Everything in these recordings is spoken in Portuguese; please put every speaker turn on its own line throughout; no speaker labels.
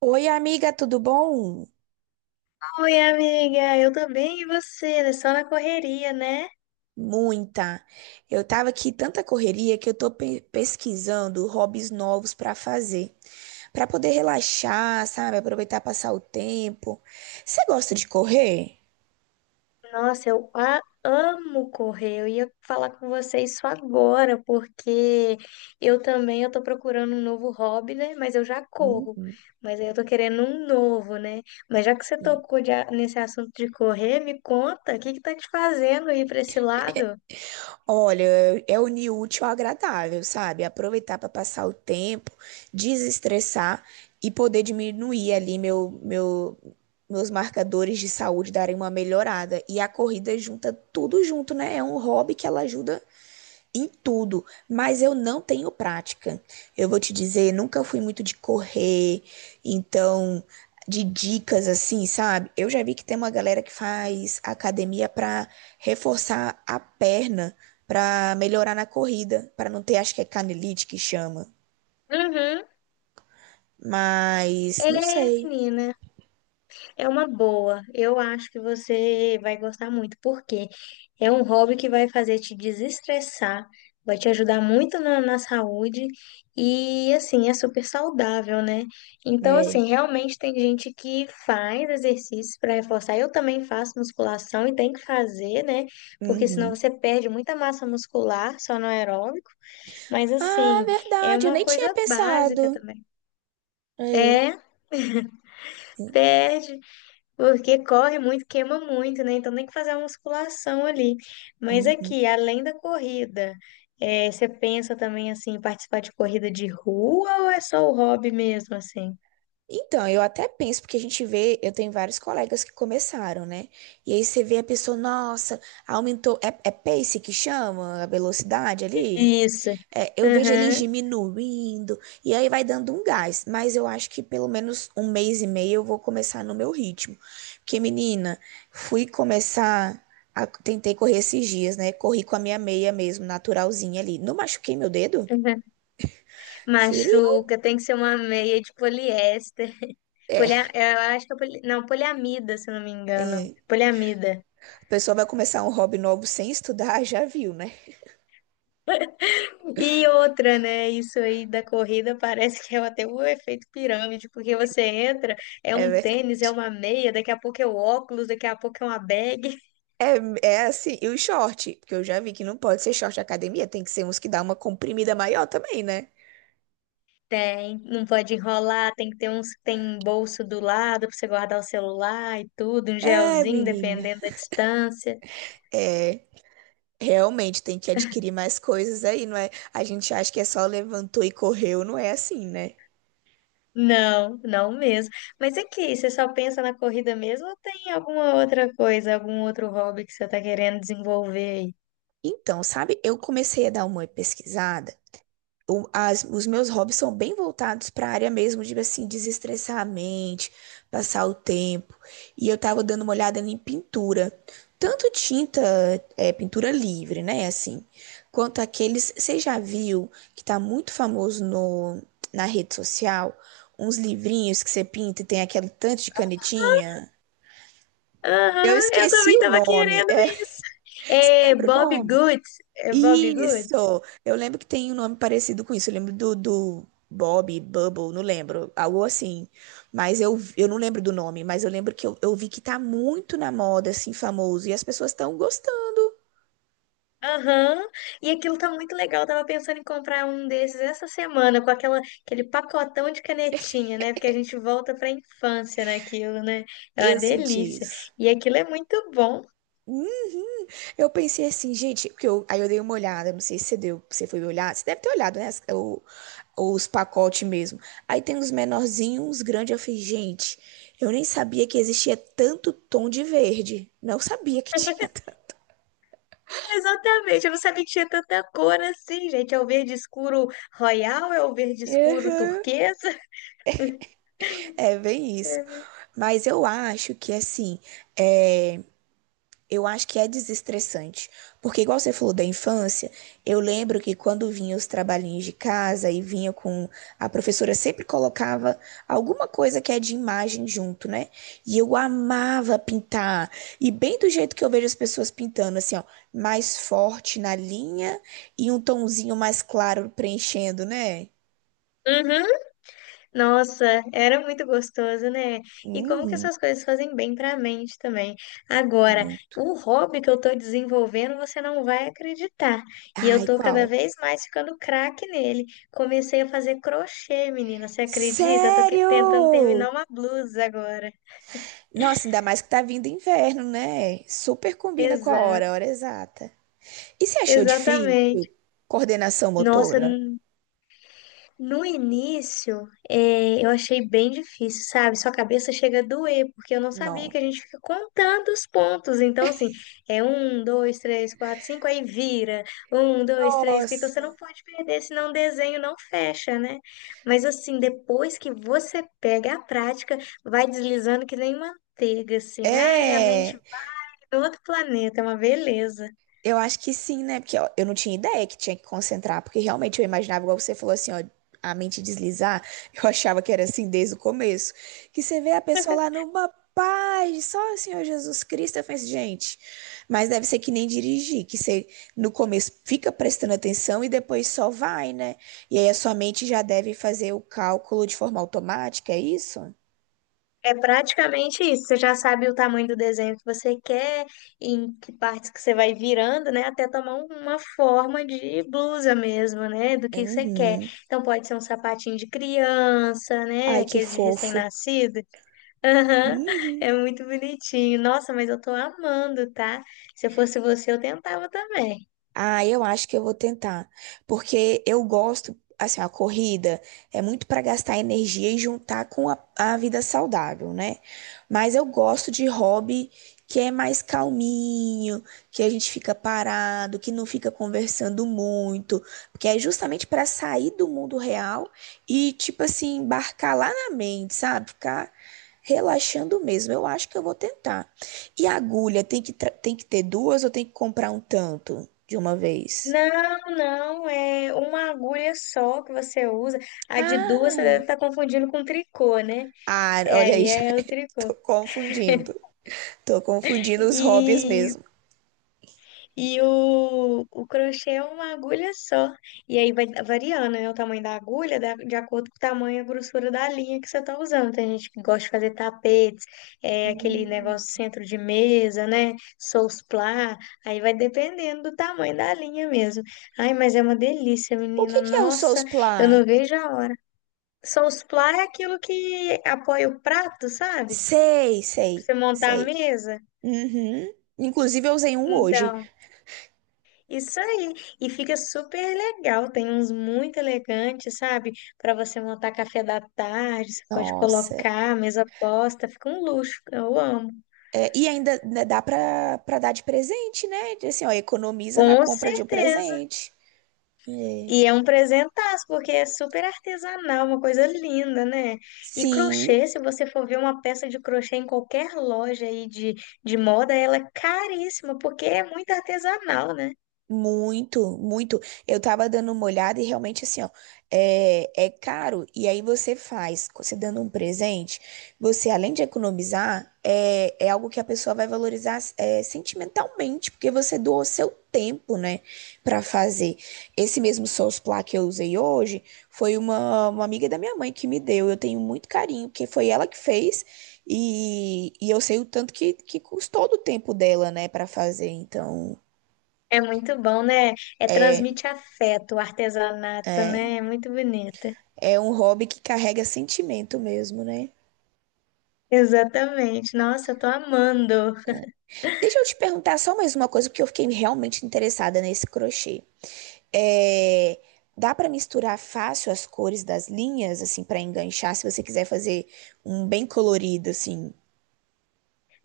Oi, amiga, tudo bom?
Oi, amiga, eu tô bem e você? Né? Só na correria, né?
Muita. Eu tava aqui tanta correria que eu tô pesquisando hobbies novos pra fazer, pra poder relaxar, sabe? Aproveitar passar o tempo. Você gosta de correr?
Nossa, eu amo correr. Eu ia falar com você isso agora, porque eu também eu tô procurando um novo hobby, né? Mas eu já corro.
Uhum.
Mas aí eu tô querendo um novo, né? Mas já que você tocou nesse assunto de correr, me conta, o que que tá te fazendo ir pra esse lado?
Olha, é unir o útil ao agradável, sabe? Aproveitar para passar o tempo, desestressar e poder diminuir ali meus marcadores de saúde darem uma melhorada. E a corrida junta tudo junto, né? É um hobby que ela ajuda em tudo, mas eu não tenho prática. Eu vou te dizer, nunca fui muito de correr, então de dicas assim, sabe? Eu já vi que tem uma galera que faz academia para reforçar a perna, para melhorar na corrida, para não ter, acho que é canelite que chama,
Uhum.
mas
É,
não sei,
menina. É uma boa. Eu acho que você vai gostar muito, porque é um hobby que vai fazer te desestressar, vai te ajudar muito na saúde e, assim, é super saudável, né? Então,
né?
assim, realmente tem gente que faz exercícios para reforçar. Eu também faço musculação e tem que fazer, né? Porque senão
Uhum.
você perde muita massa muscular só no aeróbico. Mas,
Ah,
assim, é
verdade, eu
uma
nem tinha
coisa básica
pensado.
também.
É.
É, perde. Porque corre muito, queima muito, né? Então tem que fazer uma musculação ali. Mas
Uhum.
aqui, além da corrida, você pensa também assim, em participar de corrida de rua ou é só o hobby mesmo, assim?
Então, eu até penso, porque a gente vê, eu tenho vários colegas que começaram, né? E aí você vê a pessoa, nossa, aumentou, é pace que chama a velocidade ali?
Isso.
É, eu vejo eles
Aham,
diminuindo, e aí vai dando um gás. Mas eu acho que pelo menos um mês e meio eu vou começar no meu ritmo. Porque, menina, fui começar, tentei correr esses dias, né? Corri com a minha meia mesmo, naturalzinha ali. Não machuquei meu dedo?
aham.
Feriu.
Machuca, tem que ser uma meia de poliéster.
É.
Eu acho que é não, poliamida, se eu não me engano.
É.
Poliamida.
A pessoa vai começar um hobby novo sem estudar, já viu, né?
E outra, né? Isso aí da corrida parece que é até um efeito pirâmide, porque você entra, é
É,
um
ver-
tênis, é uma meia, daqui a pouco é o óculos, daqui a pouco é uma bag.
é, é assim, e o short, porque eu já vi que não pode ser short de academia, tem que ser uns que dá uma comprimida maior também, né?
Tem, não pode enrolar, tem que ter uns, tem um bolso do lado para você guardar o celular e tudo, um
É,
gelzinho,
menina.
dependendo da distância.
É, realmente tem que adquirir mais coisas aí, não é? A gente acha que é só levantou e correu, não é assim, né?
Não, não mesmo. Mas aqui, você só pensa na corrida mesmo ou tem alguma outra coisa, algum outro hobby que você tá querendo desenvolver aí?
Então, sabe, eu comecei a dar uma pesquisada os meus hobbies são bem voltados para a área mesmo de assim desestressar a mente, passar o tempo. E eu tava dando uma olhada em pintura, tanto tinta, é, pintura livre, né, assim, quanto aqueles, você já viu que tá muito famoso no na rede social, uns livrinhos que você pinta e tem aquele tanto de canetinha? Eu
Aham, eu
esqueci
também
o
tava
nome.
querendo
É,
isso.
você
É
lembra o
Bob
nome?
Good é Bob Good.
Isso! Eu lembro que tem um nome parecido com isso. Eu lembro do Bob, Bubble, não lembro. Algo assim. Mas eu não lembro do nome, mas eu lembro que eu vi que tá muito na moda, assim, famoso. E as pessoas estão gostando.
Aham, e aquilo tá muito legal. Eu tava pensando em comprar um desses essa semana, com aquele pacotão de canetinha, né? Porque a gente volta pra infância naquilo, né? É uma
Eu senti
delícia.
isso.
E aquilo é muito bom.
Hum, eu pensei assim, gente, porque eu, aí eu dei uma olhada, não sei se você deu, você foi olhar, você deve ter olhado, né? Os pacotes mesmo. Aí tem uns menorzinhos, uns grandes. Eu falei, gente, eu nem sabia que existia tanto tom de verde. Não sabia que tinha.
Exatamente, eu não sabia que tinha tanta cor assim, gente. É o verde escuro royal, é o verde escuro
Uhum.
turquesa.
É bem isso. Mas eu acho que assim, é, eu acho que é desestressante. Porque igual você falou da infância, eu lembro que quando vinha os trabalhinhos de casa e vinha com a professora sempre colocava alguma coisa que é de imagem junto, né? E eu amava pintar. E bem do jeito que eu vejo as pessoas pintando, assim, ó, mais forte na linha e um tonzinho mais claro preenchendo, né?
Uhum. Nossa, era muito gostoso, né? E como que
Uhum.
essas coisas fazem bem para a mente também. Agora, o hobby que eu tô desenvolvendo, você não vai acreditar. E eu
Ai,
tô
qual?
cada vez mais ficando craque nele. Comecei a fazer crochê, menina, você acredita? Eu tô tentando terminar
Sério?
uma blusa agora.
Nossa, ainda mais que tá vindo inverno, né? Super combina com a
Exato,
hora exata. E você achou difícil?
exatamente.
Coordenação
Nossa,
motora?
no início, eu achei bem difícil, sabe? Sua cabeça chega a doer, porque eu não sabia
Não.
que a gente fica contando os pontos. Então, assim, é um, dois, três, quatro, cinco, aí vira. Um, dois, três, quatro. Então
Nossa.
você não pode perder, senão o desenho não fecha, né? Mas, assim, depois que você pega a prática, vai deslizando que nem manteiga, assim. Ai, a mente
É.
vai pra outro planeta, é uma beleza.
Eu acho que sim, né? Porque ó, eu não tinha ideia que tinha que concentrar, porque realmente eu imaginava, igual você falou assim, ó, a mente deslizar, eu achava que era assim desde o começo. Que você vê a pessoa lá numa paz, só o Senhor Jesus Cristo, eu falei assim, gente, mas deve ser que nem dirigir, que você no começo fica prestando atenção e depois só vai, né? E aí a sua mente já deve fazer o cálculo de forma automática, é isso?
É praticamente isso. Você já sabe o tamanho do desenho que você quer, em que partes que você vai virando, né? Até tomar uma forma de blusa mesmo, né? Do que você quer.
Uhum.
Então pode ser um sapatinho de criança, né?
Ai, que
Aqueles de
fofo.
recém-nascido. Aham.
Uhum.
É muito bonitinho. Nossa, mas eu tô amando, tá? Se eu fosse você, eu tentava também.
Ah, eu acho que eu vou tentar, porque eu gosto, assim, a corrida é muito para gastar energia e juntar com a vida saudável, né? Mas eu gosto de hobby que é mais calminho, que a gente fica parado, que não fica conversando muito, porque é justamente para sair do mundo real e, tipo assim, embarcar lá na mente, sabe? Ficar relaxando mesmo. Eu acho que eu vou tentar. E a agulha tem que, tem que ter duas ou tem que comprar um tanto? De uma vez.
Não, não, é uma agulha só que você usa. A de duas você
Ah,
deve estar confundindo com tricô, né?
ah,
É,
olha
aí
aí, já
é o
tô
tricô.
confundindo. Tô confundindo os hobbies
E,
mesmo.
e o crochê é uma agulha só. E aí vai variando, né, o tamanho da agulha de acordo com o tamanho e a grossura da linha que você tá usando. Tem gente que gosta de fazer tapetes, é, aquele
Hum.
negócio centro de mesa, né? Sousplá. Aí vai dependendo do tamanho da linha mesmo. Ai, mas é uma delícia,
O
menina.
que que é o
Nossa, eu
Soulsplan?
não vejo a hora. Sousplá é aquilo que apoia o prato, sabe?
Sei,
Pra
sei,
você montar a
sei.
mesa.
Uhum. Inclusive, eu usei um hoje.
Então. Isso aí. E fica super legal. Tem uns muito elegantes, sabe? Para você montar café da tarde, você pode
Nossa.
colocar mesa posta, fica um luxo. Eu amo.
É, e ainda né, dá pra dar de presente, né? Assim, ó, economiza na
Com
compra de um
certeza.
presente. É.
E é um presentaço, porque é super artesanal, uma coisa linda, né? E
Sim.
crochê, se você for ver uma peça de crochê em qualquer loja aí de moda, ela é caríssima, porque é muito artesanal, né?
Muito, muito. Eu tava dando uma olhada e realmente assim, ó, é, é caro. E aí você faz, você dando um presente, você além de economizar, é, é algo que a pessoa vai valorizar é, sentimentalmente, porque você doou seu tempo, né, pra fazer. Esse mesmo Souls Plá que eu usei hoje foi uma amiga da minha mãe que me deu. Eu tenho muito carinho, porque foi ela que fez. E eu sei o tanto que custou do tempo dela, né, pra fazer. Então.
É muito bom, né? É transmite afeto, o artesanato, né? É muito bonito.
É um hobby que carrega sentimento mesmo, né?
Exatamente. Nossa, eu tô amando.
Deixa eu te perguntar só mais uma coisa, porque eu fiquei realmente interessada nesse crochê. É, dá para misturar fácil as cores das linhas, assim, para enganchar, se você quiser fazer um bem colorido, assim.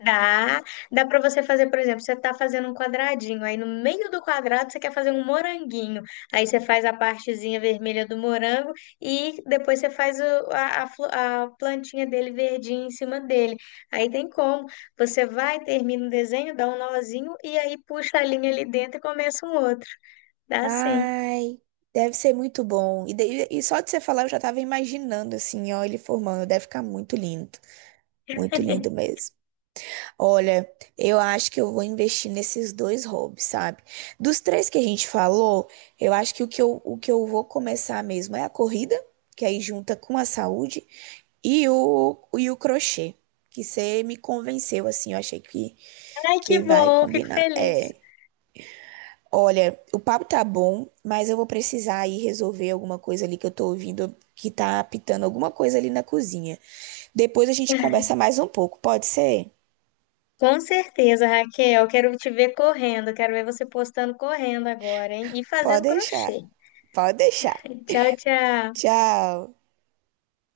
Dá, dá para você fazer, por exemplo, você tá fazendo um quadradinho, aí no meio do quadrado você quer fazer um moranguinho. Aí você faz a partezinha vermelha do morango e depois você faz a plantinha dele verdinha em cima dele. Aí tem como. Você vai, termina o desenho, dá um nozinho e aí puxa a linha ali dentro e começa um outro. Dá sim.
Ai, deve ser muito bom. E só de você falar, eu já tava imaginando, assim, ó, ele formando. Deve ficar muito lindo. Muito lindo mesmo. Olha, eu acho que eu vou investir nesses dois hobbies, sabe? Dos três que a gente falou, eu acho que o que eu vou começar mesmo é a corrida, que aí junta com a saúde, e o crochê, que você me convenceu, assim, eu achei
Ai, que
que vai
bom, fico
combinar.
feliz.
É, olha, o papo tá bom, mas eu vou precisar ir resolver alguma coisa ali que eu tô ouvindo que tá apitando alguma coisa ali na cozinha. Depois a gente conversa mais um pouco, pode ser?
Com certeza, Raquel. Quero te ver correndo. Quero ver você postando correndo agora, hein? E
Pode
fazendo
deixar,
crochê.
pode deixar.
Tchau, tchau.
Tchau.